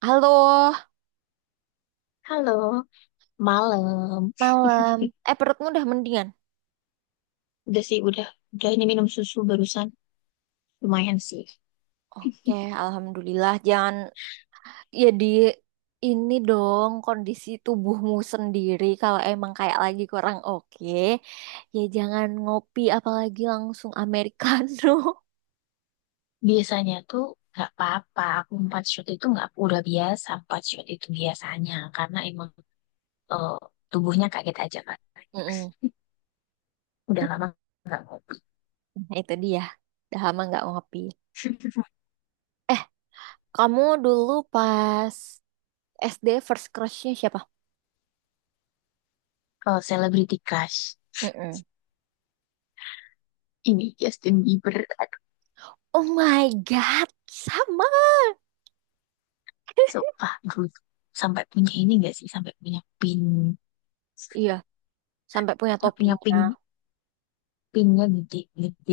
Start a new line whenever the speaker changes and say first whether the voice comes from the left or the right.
right: Halo,
left: Halo, malam.
right: malam. Perutmu udah mendingan?
left: Udah sih, udah. Udah ini minum susu barusan. Lumayan sih.
right: Oke, alhamdulillah. Jangan jadi ini dong kondisi tubuhmu sendiri kalau emang kayak lagi kurang oke. Ya jangan ngopi apalagi langsung americano.
left: Biasanya tuh nggak apa-apa. Aku empat shot itu nggak udah biasa. Empat shot itu biasanya. Karena emang eh, tubuhnya kaget aja kan.
right: Mm-mm.
left: Udah lama nggak ngopi.
right: Nah, itu dia. Udah lama nggak ngopi. Eh, kamu dulu pas SD first crushnya siapa?
left: Kalau Celebrity Crush,
right: Mm-mm.
left: ini Justin Bieber. Aduh,
right: Oh my God, sama.
left: sumpah. Gue sampai punya ini nggak sih? Sampai punya pin.
right: Iya, sampai punya
left: Sampai punya
right: topinya.
left: pin. Pinnya gede-gede.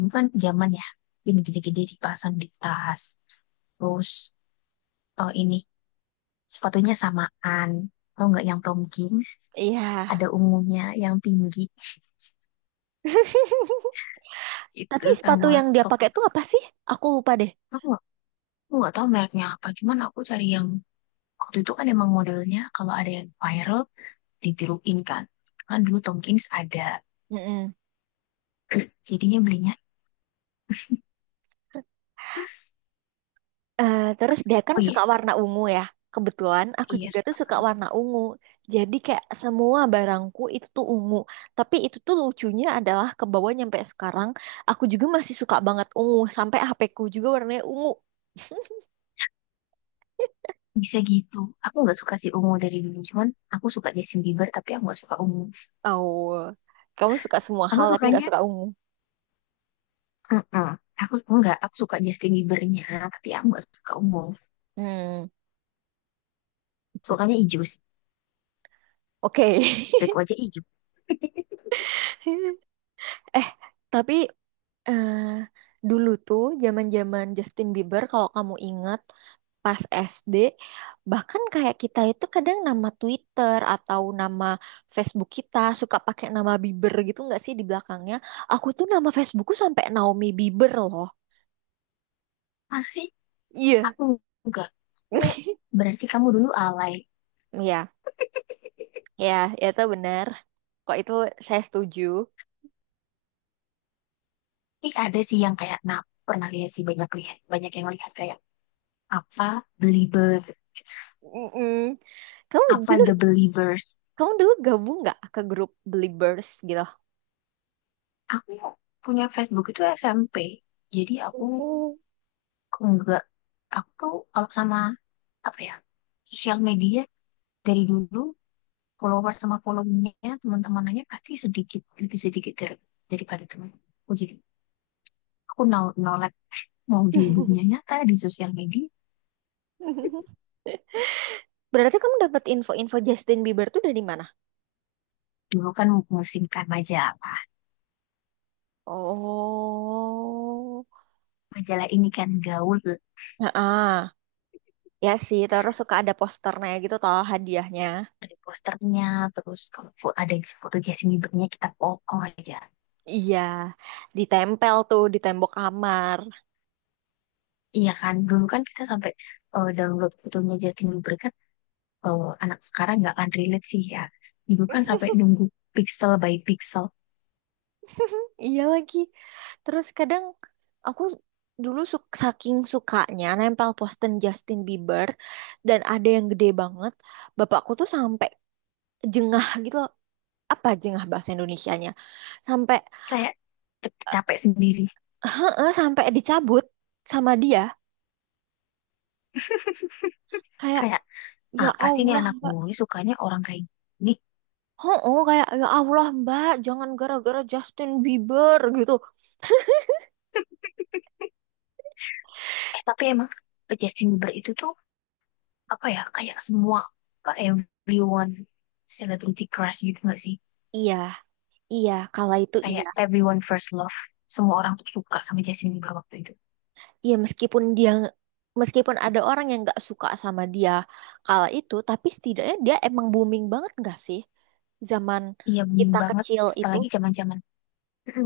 left: Bukan zaman ya. Pin gede-gede dipasang di tas. Terus ini sepatunya samaan. Tau nggak yang Tomkins?
right: Iya.
left: Ada ungunya yang tinggi. Itu
right: Tapi sepatu
left: sama
right: yang dia
left: top.
right: pakai tuh apa sih? Aku lupa deh.
left: Aku nggak aku nggak tahu mereknya apa. Cuman aku cari yang waktu itu kan emang modelnya kalau ada yang viral ditiruin kan. Kan dulu Tomkins ada.
right: Mm-mm.
left: Jadinya belinya.
right: Terus dia kan
left: Oh iya,
right: suka warna ungu ya. Kebetulan aku
left: iya
right: juga tuh
left: suka
right: suka
left: banget.
right: warna ungu. Jadi kayak semua barangku itu tuh ungu. Tapi itu tuh lucunya adalah ke bawah nyampe sekarang aku juga masih suka banget ungu sampai HP-ku juga warnanya ungu.
left: Bisa gitu. Aku nggak suka si ungu dari dulu. Cuman aku suka Justin Bieber tapi aku nggak suka ungu.
right: Oh, kamu suka semua
left: Aku
right: hal tapi nggak
left: sukanya.
right: suka ungu.
left: mm Aku enggak, aku suka Justin Biebernya, tapi aku nggak suka ungu.
right: Hmm,
left: Sukanya hijau sih.
right: oke.
left: Driku aja hijau.
right: Eh, tapi eh dulu tuh zaman-zaman Justin Bieber kalau kamu ingat pas SD bahkan kayak kita itu kadang nama Twitter atau nama Facebook kita suka pakai nama Bieber gitu nggak sih di belakangnya, aku tuh nama Facebookku sampai Naomi Bieber loh,
left: Masa sih?
right: iya.
left: Aku enggak. Aku, berarti kamu dulu alay.
right: Iya, ya, ya itu benar. Kok itu saya setuju.
left: Tapi ada sih yang kayak, nah, pernah lihat sih, banyak lihat. Banyak yang lihat kayak apa, belieber.
right: Mm-mm. Kamu
left: Apa
right: dulu,
left: the believers.
right: kamu dulu gabung nggak ke grup Beliebers gitu?
left: Aku punya Facebook itu SMP. Jadi aku
right: Mm.
left: enggak. Aku tuh kalau sama apa ya, sosial media dari dulu, follower sama followingnya teman-temanannya pasti sedikit, lebih sedikit dari, daripada teman, aku jadi aku no no like mau di dunia nyata, di sosial media,
right: Berarti kamu dapat info-info Justin Bieber tuh dari mana?
left: dulu kan memusingkan majalah.
right: Oh.
left: Majalah ini kan gaul,
right: Heeh. Ya sih, terus suka ada posternya gitu toh hadiahnya.
left: ada posternya, terus kalau ada foto Justin Bieber-nya kita foto aja.
right: Iya, ditempel tuh di tembok kamar.
left: Iya kan, dulu kan kita sampai download fotonya Justin Bieber kan, anak sekarang nggak akan relate sih ya. Dulu kan sampai nunggu pixel by pixel,
right: Iya lagi. Terus kadang aku dulu suk saking sukanya nempel poster Justin Bieber dan ada yang gede banget. Bapakku tuh sampai jengah gitu loh. Apa jengah bahasa Indonesianya? Sampai
left: kayak
right: eh,
left: capek sendiri.
right: heeh, sampai dicabut sama dia. Kayak
left: Kayak
right: ya
left: apa sih nih
right: Allah
left: anak
right: Mbak.
left: gue sukanya orang kayak gini?
right: Oh, oh kayak ya Allah Mbak, jangan gara-gara Justin Bieber gitu.
left: Eh, tapi emang Justin Bieber itu tuh apa ya, kayak semua apa, everyone celebrity crush gitu gak sih,
right: Iya, iya, kala itu
left: kayak
right: iya.
left: everyone first love, semua orang tuh suka sama Justin Bieber waktu itu,
right: Iya meskipun dia meskipun ada orang yang nggak suka sama dia kala itu, tapi setidaknya dia emang booming banget nggak sih zaman
left: iya bening
right: kita
left: banget,
right: kecil itu.
left: apalagi zaman zaman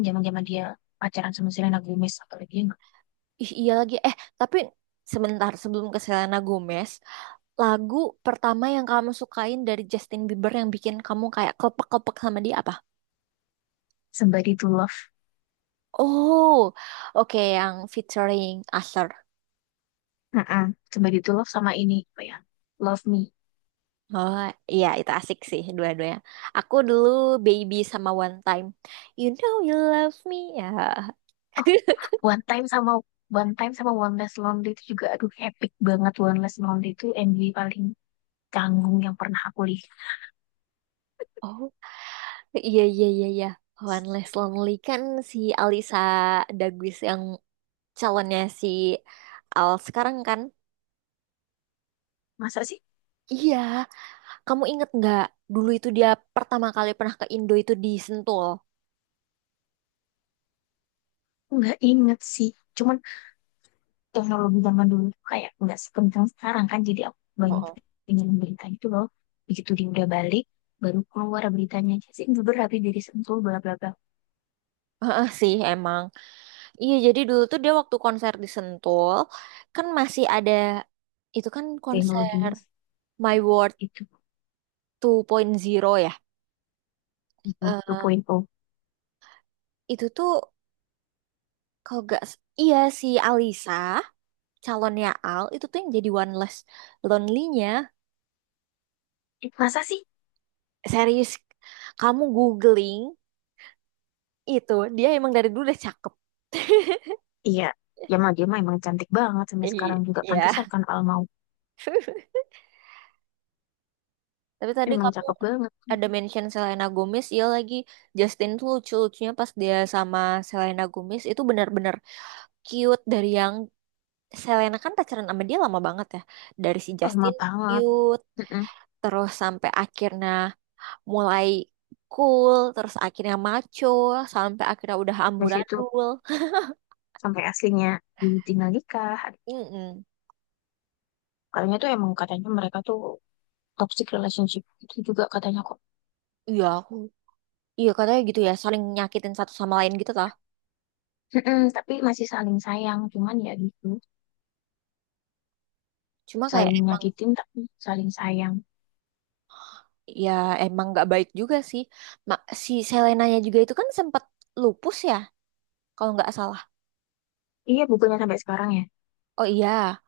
left: zaman zaman dia pacaran sama Selena Gomez, apalagi yang
right: Ih, iya lagi. Tapi sebentar sebelum ke Selena Gomez, lagu pertama yang kamu sukain dari Justin Bieber yang bikin kamu kayak kelepek-kelepek sama dia apa?
left: Somebody to Love.
right: Oh, oke yang featuring Usher.
left: Mm-mm. Somebody to Love sama ini apa ya, Love Me.
right: Oh, iya itu asik sih dua-duanya. Aku dulu Baby sama One Time. You know you love me ya.
left: Oh, One Time sama One Time sama One Less Lonely itu juga, aduh, epic banget. One Less Lonely itu MV paling canggung yang pernah aku lihat.
right: Oh, iya iya iya iya. One Less Lonely kan si Alisa Daguis yang calonnya si Al sekarang kan.
left: Masa sih,
right: Iya, kamu inget nggak dulu itu dia pertama kali pernah ke Indo itu di Sentul.
left: nggak inget sih, cuman teknologi zaman dulu tuh kayak nggak sekencang sekarang kan, jadi aku banyak
right: Oh.
left: pengen berita itu loh. Begitu dia udah balik, baru keluar beritanya Justin Bieber habis dari Sentul bla bla bla.
right: Heeh sih emang. Iya, jadi dulu tuh dia waktu konser di Sentul, kan masih ada, itu kan konser
left: Teknologinya
right: My World
left: itu
right: 2.0 ya. Eh,
left: 2.0.
right: itu tuh kalau gak, s- iya si Alisa, calonnya Al, itu tuh yang jadi One Less Lonely-nya.
left: Ih, masa sih.
right: Serius, kamu googling itu, dia emang dari dulu udah cakep.
left: Iya, ya mah dia mah emang cantik banget sampai sekarang juga,
right: Iya.
left: pantesan kan, Alma
right: Tapi tadi
left: emang
right: kamu
left: cakep banget.
right: ada mention Selena Gomez, iya lagi Justin tuh lucu-lucunya pas dia sama Selena Gomez itu benar-benar cute dari yang Selena kan pacaran sama dia lama banget ya. Dari si
left: Alma
right: Justin
left: banget.
right: cute,
left: Mm-mm.
right: terus sampai akhirnya mulai cool, terus akhirnya maco, sampai akhirnya udah
left: Dari situ
right: amburadul.
left: sampai aslinya ditinggal nikah.
right: Mm-mm.
left: Kayaknya tuh emang katanya mereka tuh toxic relationship, itu juga katanya aku.
right: Iya aku, iya katanya gitu ya, saling nyakitin satu sama lain gitu lah.
left: Mm-mm, tapi masih saling sayang, cuman ya gitu,
right: Cuma kayak
left: saling
right: emang
left: nyakitin tapi saling sayang.
right: ya emang nggak baik juga sih. Ma- si Selenanya juga itu kan sempat lupus ya, kalau nggak salah.
left: Iya, bukunya sampai sekarang ya.
right: Oh iya,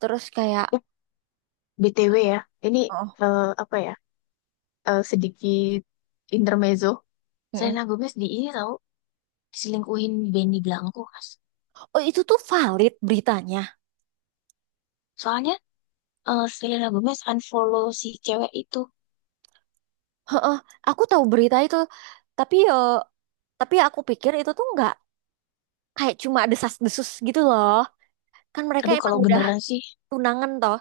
right: terus kayak
left: Eh, BTW ya, ini
right: oh,
left: apa ya? Sedikit intermezzo.
right: mm-mm.
left: Selena Gomez di ini tahu, diselingkuhin Benny Blanco, Mas.
right: Oh itu tuh valid beritanya.
left: Soalnya Selena Gomez unfollow si cewek itu.
right: Heeh, aku tahu berita itu, tapi tapi aku pikir itu tuh nggak kayak cuma desas-desus gitu loh. Kan mereka
left: Aduh,
right: emang
left: kalau
right: udah
left: beneran sih,
right: tunangan toh.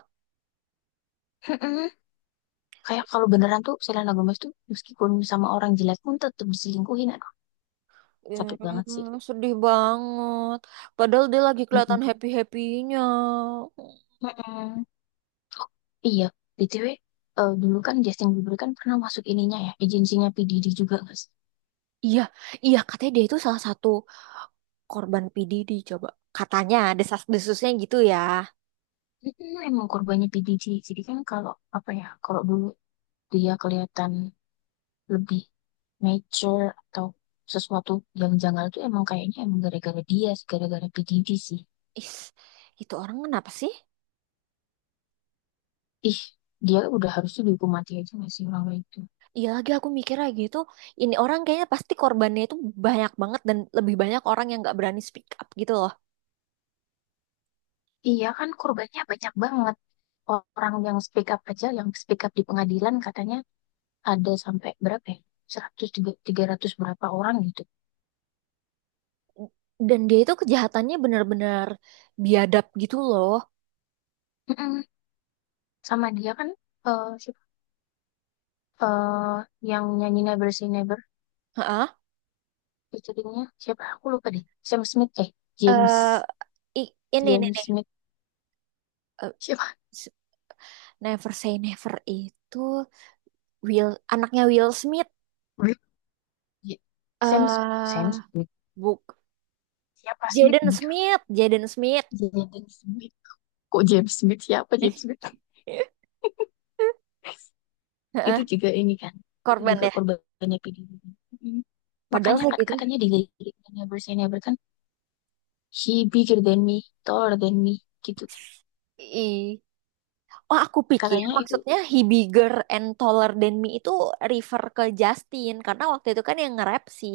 left: mm-mm. Kayak kalau beneran tuh Selena Gomez tuh meskipun sama orang jelek pun tetap diselingkuhin. Aduh,
right: Hmm,
left: sakit banget sih.
right: sedih banget. Padahal dia lagi
left: Mm-mm.
right: kelihatan happy-happynya.
left: Mm-mm. Oh, iya, BTW, dulu kan Justin Bieber kan pernah masuk ininya ya, agensinya P. Diddy juga, guys.
right: Iya, iya katanya dia itu salah satu korban PDD coba. Katanya desas-desusnya gitu ya.
left: Mm, emang korbannya P. Diddy. Jadi kan kalau, apa ya, kalau dulu dia kelihatan lebih mature atau sesuatu yang janggal, itu emang kayaknya emang gara-gara dia, sih, gara-gara P. Diddy sih.
right: Is, itu orang kenapa sih?
left: Ih, dia udah harusnya dihukum mati aja gak sih orang kayak itu?
right: Iya lagi aku mikir lagi itu ini orang kayaknya pasti korbannya itu banyak banget dan lebih banyak orang yang nggak berani speak up gitu loh.
left: Iya kan korbannya banyak banget. Orang yang speak up aja, yang speak up di pengadilan katanya ada sampai berapa ya? 100 ratus berapa orang gitu.
right: Dan dia itu kejahatannya benar-benar biadab gitu loh.
left: Mm-mm. Sama dia kan, siapa? Eh, yang nyanyi Never Say Never
right: Heeh.
left: featuringnya siapa? Aku lupa deh. Sam Smith, James
right: Eh, i- ini
left: James
right: nih,
left: Smith
right: eh,
left: siapa?
right: s- Never Say Never itu Will anaknya Will Smith
left: Blip. J- Sam
right: eh
left: Sam Smith,
right: buk
left: siapa Smith
right: Jaden
left: gitu?
right: Smith, Jaden Smith.
left: Jaden Smith. Kok James Smith, siapa James Smith?
right: Heeh,
left: Itu juga ini kan. Itu
right: korban
left: juga
right: ya.
left: korbannya PDB. Mm.
right: Padahal
left: Makanya
right: kayak
left: kan
right: gitu.
left: katanya di liriknya Never Say Never kan, he bigger than me, taller than me, gitu.
right: I Oh, aku pikir
left: Katanya itu
right: maksudnya he bigger and taller than me itu refer ke Justin karena waktu itu kan yang nge-rap si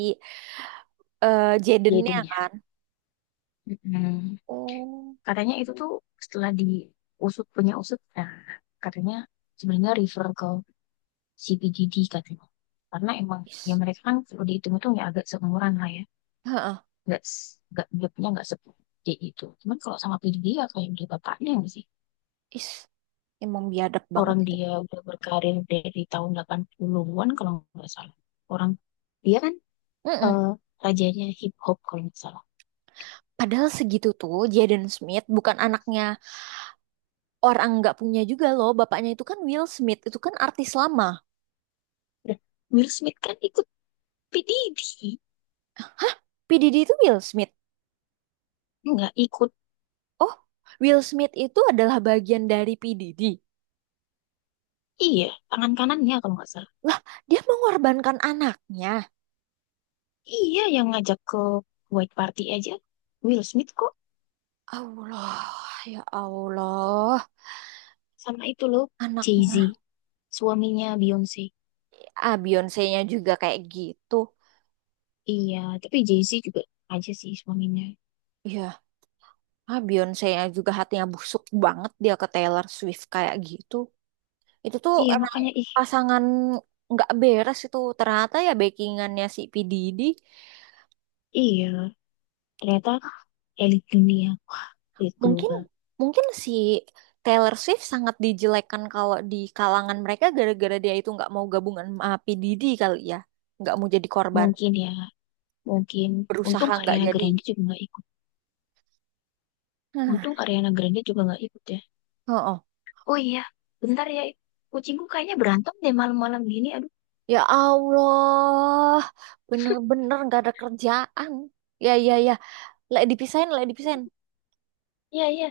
right: Jadennya
left: Jaden ya.
right: kan.
left: Mm-mm.
right: Oh.
left: Katanya itu tuh setelah diusut punya usut, nah, katanya sebenarnya refer ke CPGD katanya. Karena emang ya
right: Is.
left: mereka kan kalau dihitung itu ya agak seumuran lah ya.
right: Heeh.
left: Nggak, nggak, jobnya nggak segede itu. Cuman kalau sama PD ya kayak udah bapaknya nggak sih.
right: Is, emang biadab banget
left: Orang
right: itu.
left: dia udah berkarir dari tahun 80-an kalau nggak salah. Orang dia kan
right: Mm-mm.
left: eh, rajanya hip hop kalau nggak salah.
right: Padahal segitu tuh Jaden Smith bukan anaknya orang nggak punya juga loh. Bapaknya itu kan Will Smith, itu kan artis lama.
left: Udah, Will Smith kan ikut PDD,
right: P. Diddy itu Will Smith.
left: nggak ikut.
right: Oh, Will Smith itu adalah bagian dari P. Diddy.
left: Iya, tangan kanannya kalau nggak salah.
right: Lah, dia mengorbankan anaknya.
left: Iya, yang ngajak ke White Party aja. Will Smith kok,
right: Allah, ya Allah.
left: sama itu loh, Jay-Z,
right: Anaknya.
left: suaminya Beyonce.
right: Ah, Beyonce-nya juga kayak gitu.
left: Iya, tapi Jay-Z juga aja sih suaminya.
right: Ya, ah, Beyonce-nya juga hatinya busuk banget dia ke Taylor Swift kayak gitu. Itu tuh
left: Iya,
right: emang
left: makanya ih,
right: pasangan nggak beres itu. Ternyata ya backingannya si P. Diddy.
left: iya, ternyata elit dunia, wah, elit
right: Mungkin,
left: global.
right: mungkin si Taylor Swift sangat dijelekan kalau di kalangan mereka gara-gara dia itu nggak mau gabungan sama P. Diddy kali ya. Nggak mau jadi korban.
left: Mungkin ya, mungkin. Untung
right: Berusaha nggak
left: Ariana
right: jadi.
left: Grande juga nggak ikut.
right: Nah,
left: Untung Ariana Grande juga nggak ikut ya.
right: oh, oh.
left: Oh iya, bentar ya. Kucingku kayaknya berantem deh malam-malam gini. Aduh,
right: Ya Allah, bener-bener nggak ada kerjaan. Ya, ya, ya. Lek dipisahin, lek dipisahin.
left: iya, iya.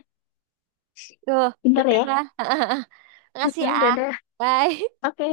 right: Tuh,
left: Bentar ya.
right: dadah. Makasih
left: Mm-mm,
right: ya.
left: dadah.
right: Bye.
left: Oke,